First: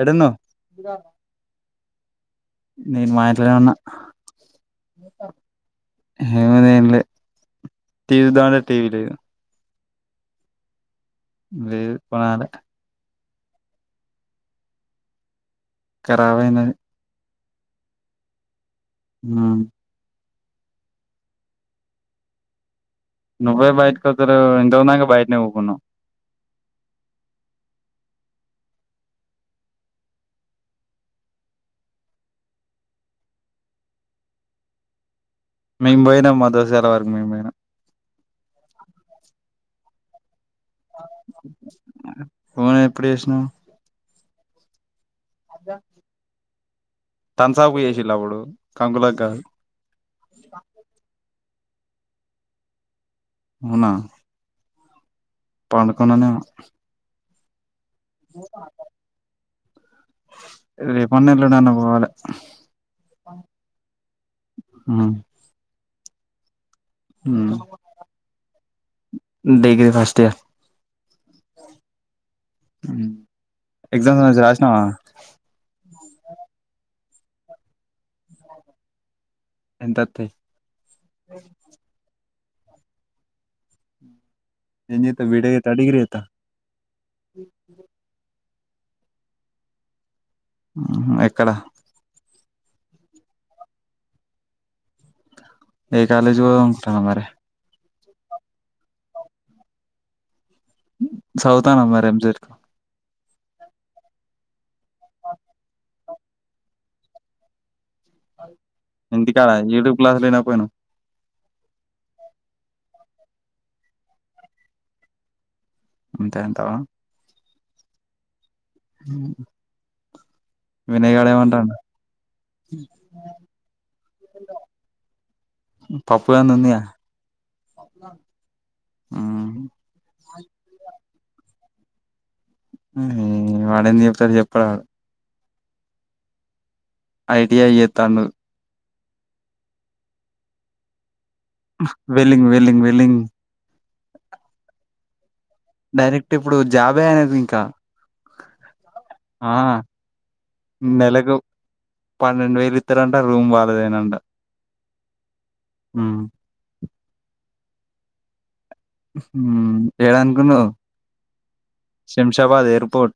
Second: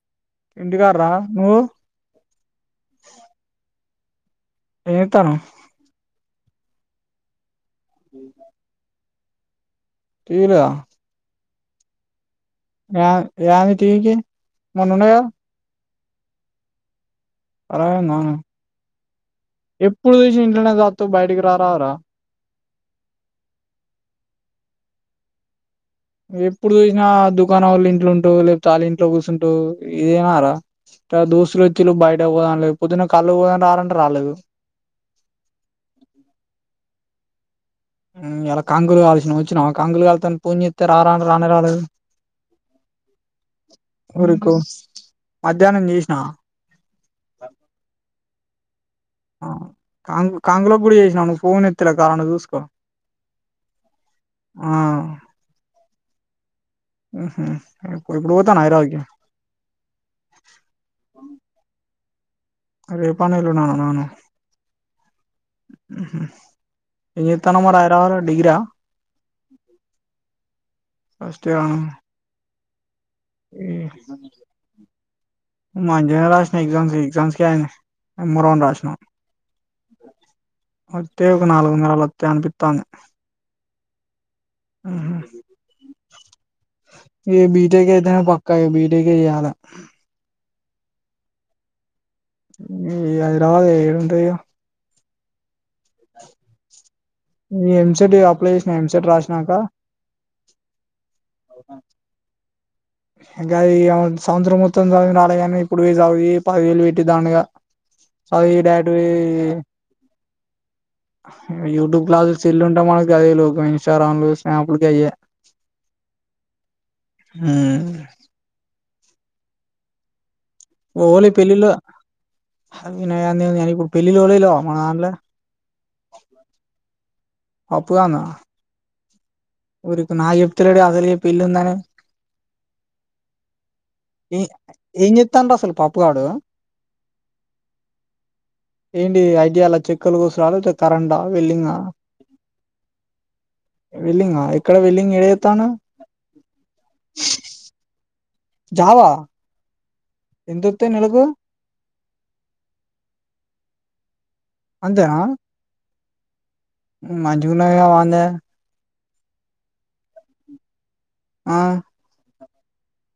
ఎడున్న ఇంటికాడరా నువ్వు నేను మా ఇంట్లోనే ఉన్న ఏతను హేమదంలు టీవ దాంట టీవీ లేదు తీరా లే లేదు పోనాల ఏ తకి మొన్నండయ కరావైన అరందను మ్ ఎప్పుడు తెసి చత బైటకి రార రా నువ్వే బయటకు వతారు ఎంతకుందాక బయటనివ్కున్నావు ఎప్పుడు చూసినా దుకాణం వాళ్ళ ఇంట్లో ఉంటావు లేకపోతే వాళ్ళ ఇంట్లో కూర్చుంటావు ఇదేనాారా ఇ దోస్తులు వచ్చలు బయట పోదాం లేకపోొద్దున కళ్ళు పోదాని రాలంటే రాలేదు మము పోయినా మా దసలా మేమనా ఎలా కాంగులు కాల్సిన వచ్చినా కాంగులు కాళ్తాను పూణ్యతర్ ఆరాండ రానరాాల ఫోన్ ఎప్పుడు చేసినావు ఉరుకు మధ్యాహ్నం చేసిన తస అకుయేషిలా అప్పుడు కంకులకు కాదు ంగ్ కాంగళ పుడి చేయిసినాను ఫోన్ ఎ ల కారణం చూసుకో ఉనా ఆ పండుకుడానే ఆహా రేపన్నల్లుడా అను పోవాలి అరేపానేలు నాను నాను మ్ ఉహ డిగ్రీ ఫస్ట్ ఇయర్ ఫస్ట్ కాను ఎక్జామ్ రాష్నా మా అంజనీర్ రాసినా ఎగ్జామ్స్ ఎగ్జామ్స్కి ఆయ మూ రోండ్ రాసినాం ఎంత వత్తయి ఒే ఒక ఒక నాలుగుందల ట్ట అనుపిట్టాను ఏం చేత్తవ్ బీటెక్ చేత్తవా డిగ్రీ ఏ బిటే కతే ప కైబీటకిదా ఎక్కడ అది రా ఏంట ఏ కాలజ అరి [unintelligible] అప్లై జేస్నా ఎంసెట్ రాశినాంక సౌతాన మరి ఎం సెట్ ఇంగా ఈ సంవత్సరం మొత్తం చదివి రాలేగానీ ఇప్పుడు పెయ్ జవి పదివేలు బెట్టి దండగా చదివి డైరెక్ట్ పోయి ఇంటికాడ యుటూబ్ క్లాస్లులు ఇనకపోయినా యూట్యూబ్ క్లాసు చెల్లు ఉంటా మనకి అదే ఇన్స్టాగ్రామ్ లు స్నాప్ కి అయ అంతే ఎంతవా ఆ అ హ ఓలి పెళ్ళిల్ వినయాన్నిప్పుడు పెళ్ళల్ ఓలిలో మనాలల పప్పు గాంధీ ఉందిగా ఒప్పుగాన్న ఇరి నా చెప్తులడి అదిరు చెప్ప ఇల్ందానే ఆ వాడ ఎన్ని చెప్తారు చెప్పడ పండ అసలు పప్పుగాడు ఐడియా ఏతాను ఏంటి ఐడియాాల చెక్కులు కూసురాాలతే కరెంట వెలింగ్ వెలింగ్ వెలింగ్ వెల్లింగ్ ఎక్కడ వెల్లింగ్ ఏ డైరెక్ట్ ఇప్పుడు జాబే అనేది ఇంకా జవా నెలలకు పన్నెండు వేలు ఇస్తారంట రూమ్ వాళ్ళ ేనాం అంతేనా హ మజూన వాంద హ ఏ అనుకును ఆ షాబాద్ ఎయిర్పోర్ట్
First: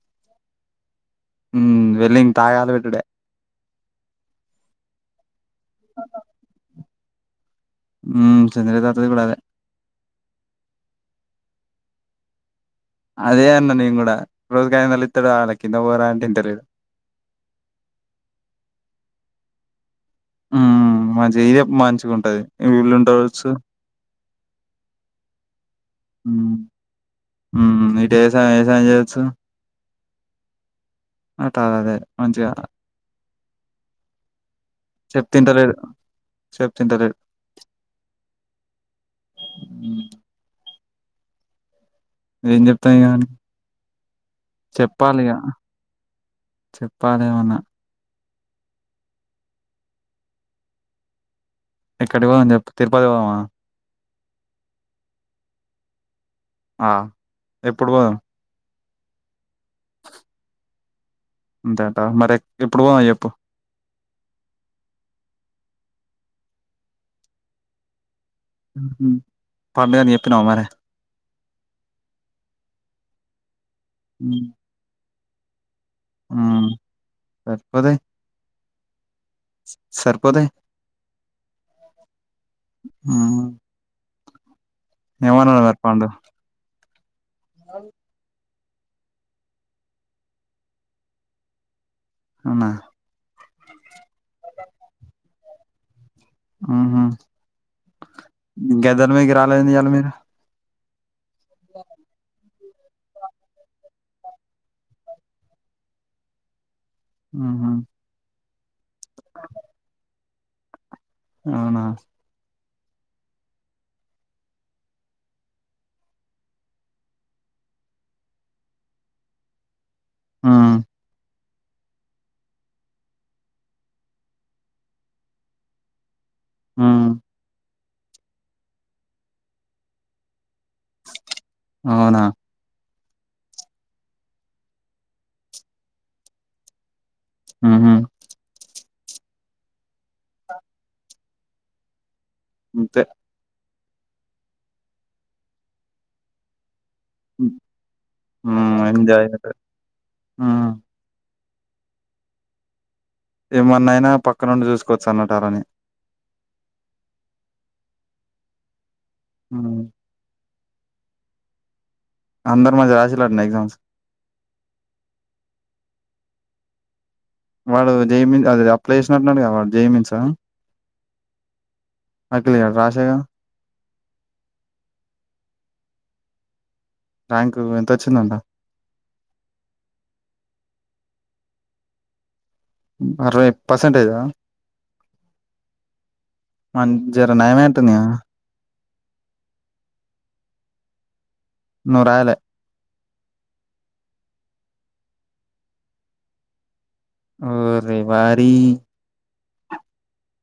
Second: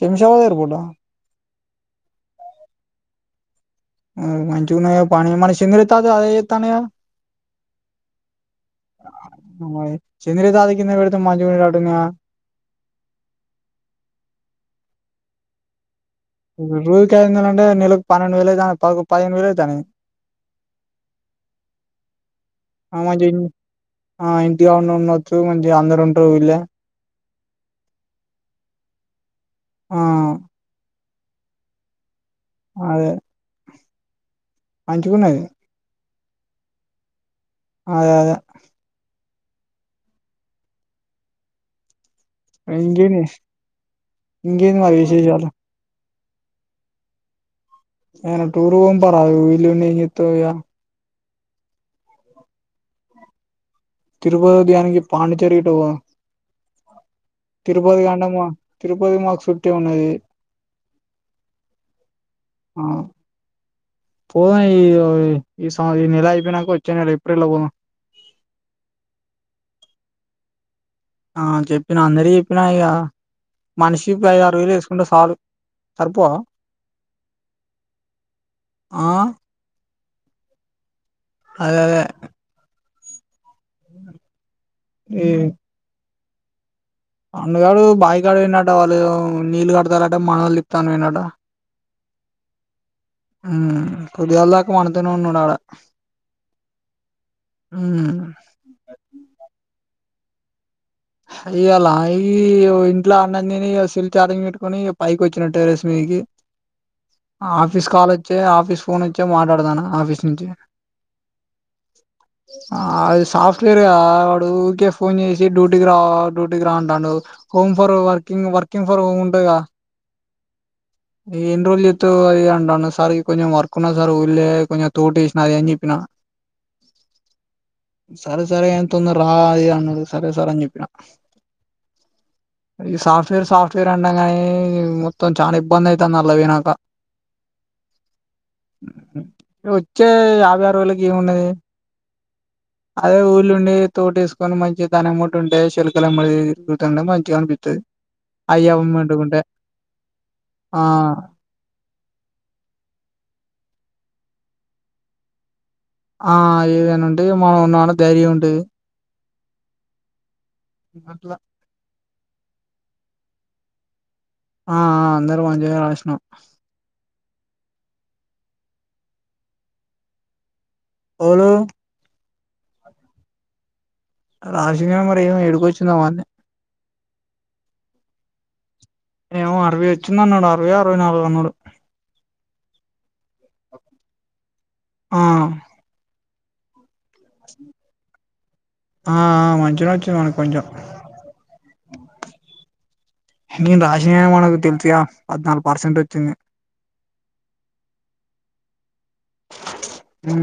సింషవద బోట ఉ వెళ్ళింగ్ తాయద విట్టే మంచూ పాని అ మరి చింద్రిత అదతానే మ్ చంద్ర తాతది కూడా అదే చెంద సాధికన్న ఇడు మాంచి మడి రాడున్నా అదే అన్న ని కూడా రోజ్ గారిినళ ఇత్తాడు ఆాల కింద రాంట రూజుకింటే నెలకు పన్నెండు వేలే పకు పదిను వలు అయితేానే మంచి మంచిగా ఉంటది వీళ్ళు ఆ మంచి ఇన్ ఉండవచ్చు ఆ ఇంటిగా ఉండి ఉండొచ్చు మంచి అందరు ఉంటారు వీళ్ళే ఇటు ఏ ఏసయం చేయచ్చు ఆ అంట అదే అదే మంచిగున్నది చెప్తింటలేడు చెప్తింటలేడు అదే అదే అ ఏం చెప్తాయి కానీ ఇంకేది మరి విశేషాలు చెప్పాలేమన్నా [unintelligible] ఎక్కడికి పోదాం చెప్పు తిరుపతి పోదామా తిరుపతి దేనికి పాండిచ్చేరి ఇట్ట పో ఆ [unintelligible] ఎప్పుడు తిరుపతి పోదాం కాంటేమా తిరుపతి మక్ చుట్టే ఉన్నది అంతేంటావా మరి ఎప్పుడు ఆ పోదాం చెప్పు పోదాం ఇగ ఈ సారి ఈ నెల అయిపోయినాక వచ్చే నెల ఏప్రిల్ లో పోదాం పద [unintelligible] చెప్పినావా మరి ఆ చెప్పినా అందరి చెప్పినా ఇగ మనిషికి ఐదారు వేలు వేసుకుంటే సాలు సరిపోవా మ్మ్ ఆ స్పోతాయ్ ఆ సరిపోతాయ్ అలాగే మ్మ్ ఏమనా [inaudible] పండు పండుగాడు బాయిగాడ పోయినాడు వాళ్ళు నీళ్ళు కడతారుంటే మాడలు తిప్తాని పోయ్నాడు అవునా? మ్ పొద్దుగాళ్దాక మనతోనే ఉన్నాడాడ ఊహూ హ్మ్ గద్దెల మీదకి రాలేఏంది ఇయ్యాల మీరు ఇయ్యలా ఈ [unintelligible] ఇంట్లో అన్నం తిని సెల్ ఛార్జింగ్ పెట్టుకొని ఇగ పైకొచ్చిన టెర్రస్ మీదికి హుహ్ ఆఫీస్ కాలేజ్ తే ఆఫీస్ ఫోన్ వచ్చే మాట్లాడతాన్నా ఆఫీస్ [unintelligible] అవునా ఆ అది సాఫ్ట్వేర్గా వాడు ఊరికే ఫోన్ చేసి డ్యూటీ రా డ్యూటీకి రా అంటాడు home for working working for home ఉంటదిగా ఆ ఈ ఎన్ని రోజులు చేత్తవ్ అది ఇది అంటాండు సార్ కొంచెం వర్క్ ఉన్నది. సార్ ఊర్లే కొంచెం తోట ఏసిన అది అని చెప్పినా మ్ సరే సరే ఎంత తొందరా ఇది అన్నడు సరే సరే అని చెప్ అవునా ఈ సాఫ్ట్వేర్ సాఫ్ట్వేర్ అంటం కానీ మొత్తం చానా ఇబ్బంది అయితాంది ఆళ్ల పోయినంక హ్ మ్ [inaudible] వచ్చే యాభై ఆరు వేలకి ఏమున్నది అంతే. అదే ఊర్ల ఉండి తోట ఏస్కొని మంచి దాన్నే వెంబట ఉంటే చిలకలమ్మ ఇక్కడ్నే మంచిగా హ్మ్. అనిపిత్తది అయ్యా హ్మ్. ఎంజాయ్ అవ్వ బెటర్. హ్మ్. [inaudible] ఆ ఏమన్నయినా పక్కనుండి చూసుకోవచ్చు అన్నటారని ఆ ఏదైనుంటే మనం ఉన్నా అన్న ధైర్యం ఉంటది మ్ మట్ల అందరు మంచిగా రాసిన్లటనా ఎగ్జామ్స్ ఆ ఆ అందరు మంచిగానే రాసినం వాడు జై అది అప్లై చేసినట్టున్నడుగా వాడు జై మిన్స ఓలు అఖిల్ గాడు రాసేగా రాసిండు గని మరి ఏమో యేడికొచ్చిందో మరి ర్యాంక్ ఎంతొచ్చిందంట ఏమో అరవై వచ్చింది అన్నాడు అరవై అరవై నాలుగు అన్నాడు అరవై పర్సెంటేజా ఆ వాణికి జరా నయం [inaudible] ఆ మంచిగనే వచ్చినయ్ మనకు కొంచెం ను రాయలే నేను రాసిన గని మనకు తెల్సుగా పద్నాలుగు పర్సెంట్ వచ్చింది ఓరే వారి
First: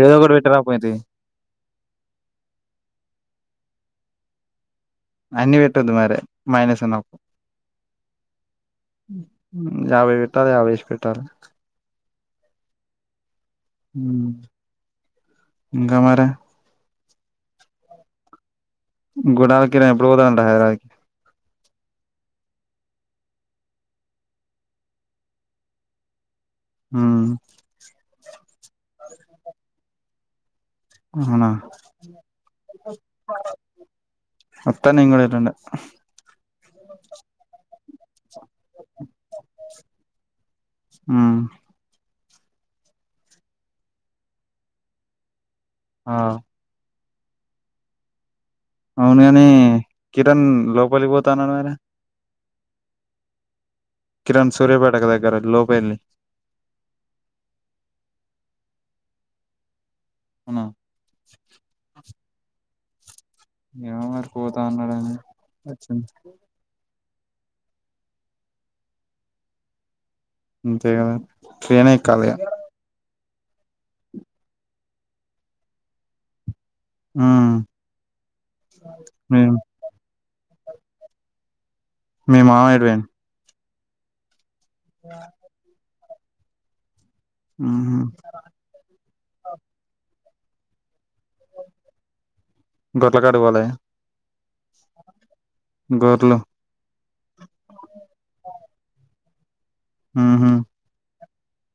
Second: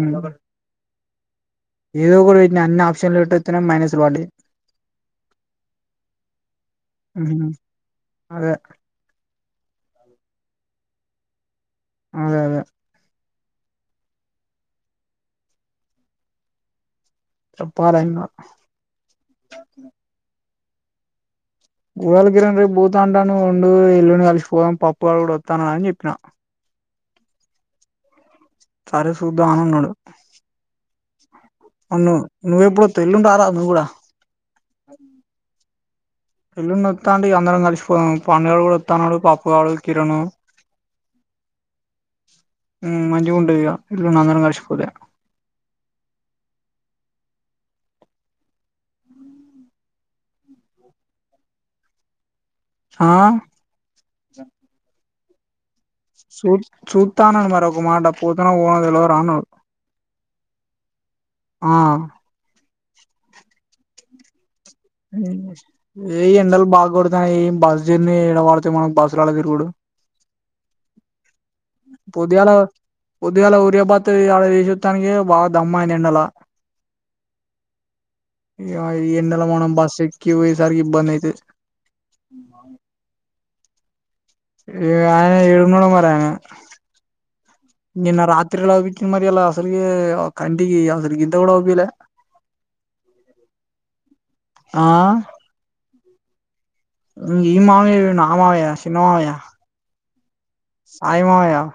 ఏదో ఒకటి పెట్టారాపోతి. ఏదో ఒకటి పెట్టిన అన్ని ఆప్షన్లు పెట్టొస్తేనే మైనస్లు పడ్డాయ్ అన్ని పెట్టదు మర మైనస్ ఉన్నపు అదే యాభై పెట్టాలి యాభై ఇడిసి పెట్టాలె అదే అదే ఇంకా మరే చెప్పాలే ఇంకా గుడాలకిిర ఎప్పుడు పోదాం హైదా గురలకిిర రేపు బూత అంటాను ఉండు ఇల్లుని కలిసిపోదాం పప్పు వాళ్ళ కూడా వస్తాను అని చెప్పిన ఆ ఆ అవునా అవున్న నువ్వవు ఎప్పుడు తెల్లుంటరా నువ్వు కూడా వత్తా నేను కూడా ఎల్లుండి పెళ్ల్లుని వస్తా అండి అందరం కలిసిపో పండుగడు కూడా వస్తున్నాడు పాప్పుగాడు కిరణు ఉమ్ మంచిగా ఉంటుంది ఇల్లు అందరం కడిసిిపోతే ఆ అవును కాని కిరణ్ లోపలికి పోతున్నారు మర ఆ కిరణ్ బ్యాటదగ ఇగ లోప వెని సూత్ సూతానను మరి ఒక మాట పోతున్నా ఓనదిలో రాను అ ఏ మాకో ఏ ఎండలు బాగాడదు బస్ జర్నీ ఎడ వాడితే మనం బస్సు రాళ తిరుగుడు అంతే కద ట్రైన్ ఎక్కాలి ఉద్గాల ఉరియా భాతడసూానికి బాగా దమ్ అయింది ఎండలా ఆ కి వయి సార్కి బనతే మీ మామ ఇడవేన్ ఈ ఆయన ఇరున్నూడం పను ఉహు నిన్న రాత్రి ఎలా వికన మరి ఎలా అసలుగ కంటికి అ గొంతడ పిలే గొర్ల కాడికి పోలే ఆ గోర్లు ఇ ఈ మామయ మామవయ సినిన్నమావయ ఆహా మ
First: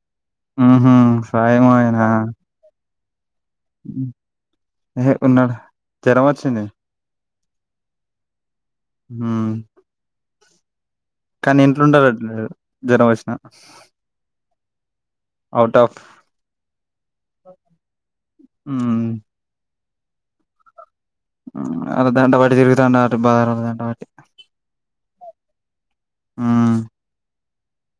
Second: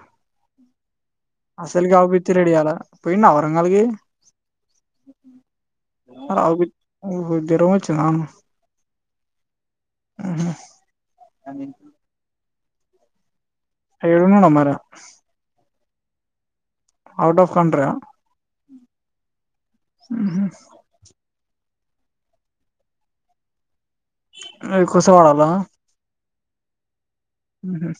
ఆహా అసలు గ అవు బితి రెడి అల పోయినా ఏ ఉన్నాడు జర వచ్చనే తొమిించుదా హ్మ్ హ్మ్ హు కానీ ఇంట్లుంటరు అట్లలేదు జరమొచ్చినా ఏడున్నడో మరి ఔ టాఫ్ ఔటాఫ్ కంట్రి యా ఉమ్ హ్మ్ హు అ దండవాటి తిరుగుతాండట బాదంట వాటి నీ కొస వాడాల హ్మ్ హ్మ్ హు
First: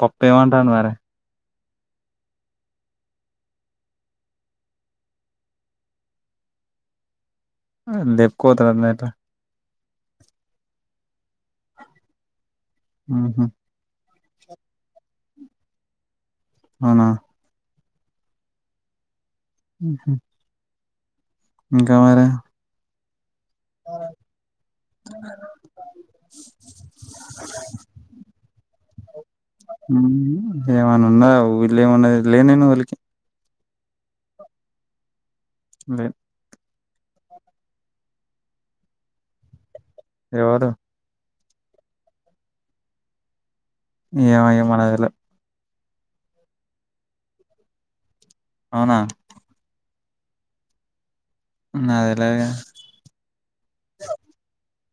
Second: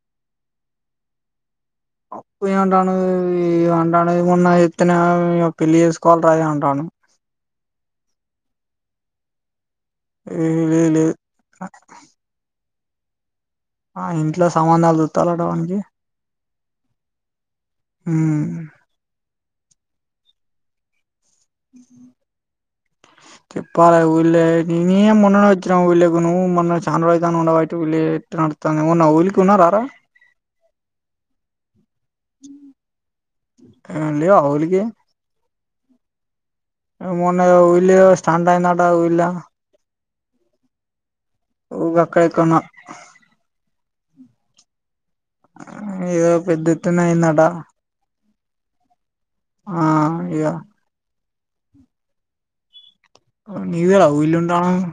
పప్పే వంటనవ రా అప్పుయే అంటనవు యే అంటనవు గున్న ఎత్తనవ్ ఇగ పెళ్లి చేసుకోవాలిరా అది అంటానావ్ అయ్ లెప్కోపోతాడ్ అన్నట ఊ లేద్ లేద్ హ్మ్ హు ఆ ఇంట్లో సంబంధాలు సూత్తాలట వానికి అవునా హ్మ ఉ హా ఇంకా మరే చెప్పాలా ఊళ్ళే నేనే మొన్ననే వచ్చినా ఉళ్లేకి నువ్వు మొన్న చాన్ రోయితంది ఉండ బట్టి ఉల్లేట నడుతాన్ ఏమోన్నా ఉలికున్నారా రా ఏమన్నా ఉన్నదా ఊళ్ళో ఏమున్నది లేనే నువ్వు ఊళ్ళకి ఆ లేవా ఉలికే లేన్ మొన్న ఉలీయో స్టాండ్ అయిదంట ఊళ్ళ ఎవడు ఉ వక్కైకున్నా ఏమో ఏమో నాదెలు ఏదో పెద్ద ఎత్తున అయిదట అవునా ఆ ఇగ అదేలాగ నీదే [unintelligible]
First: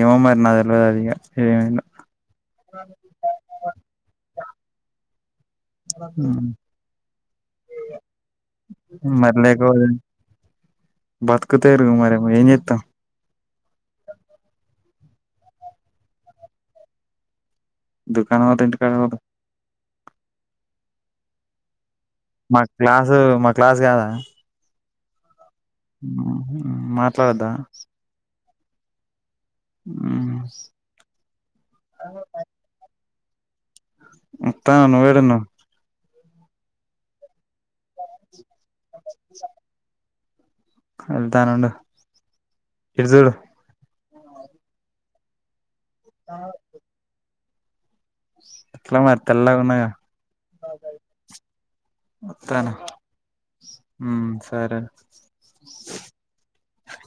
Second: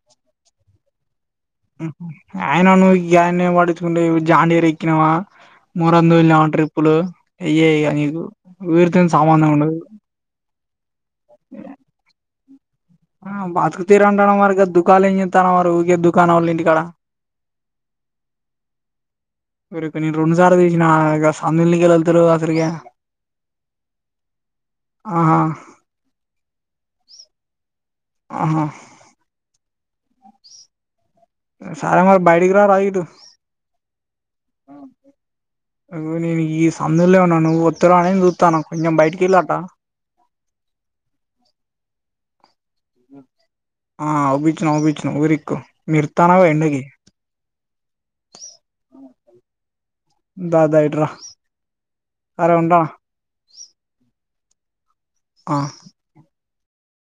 ఏమో మరి నాదెల్వాద్ అధిక ఆయన నువ్వు గ్యాన్నే పడించుకుంటే జాండేరేక్కినావా మూరందు వెళ్నవా ట్రిప్పులు అయయిగా నీకు ఉరితోనీ సమందముండదు బతుకతేరు మరి ఏం జే త ఆ బతుకు తీర అంటన్నావ్ మరి దూకాలో ఏం చేతన్నావ్ మరి ఊకే దుకాణం వాళ్ళ ఇంటి ఇక్కడ దుకానా వద్ద ఇంటి కదా కాదు ఊరికే నేను రెండుసార్లు తీసిన ఇగా ఆ సందు ఆ మా క్లాసు మా క్లాస్ కాదా ఆహా మాట్లాడదా ఆహా ఆ [unintelligible] వస్తాను ఎడ ఉన్నావ్ ఈ సందులో ఉన్న నువ్ వస్తావు అని చూస్తున్న కొంచెం బయటికి వెళ్ళి వస్త వెళ్తాను ఉండు [unintelligible] [unintelligible] [unintelligible] ఎట్లా మరి తెల్లాగా ఉన్నాయి గా దాదాయిడ్రా సరే వత్తాను ఉంటా ఉమ్ సరే ఆ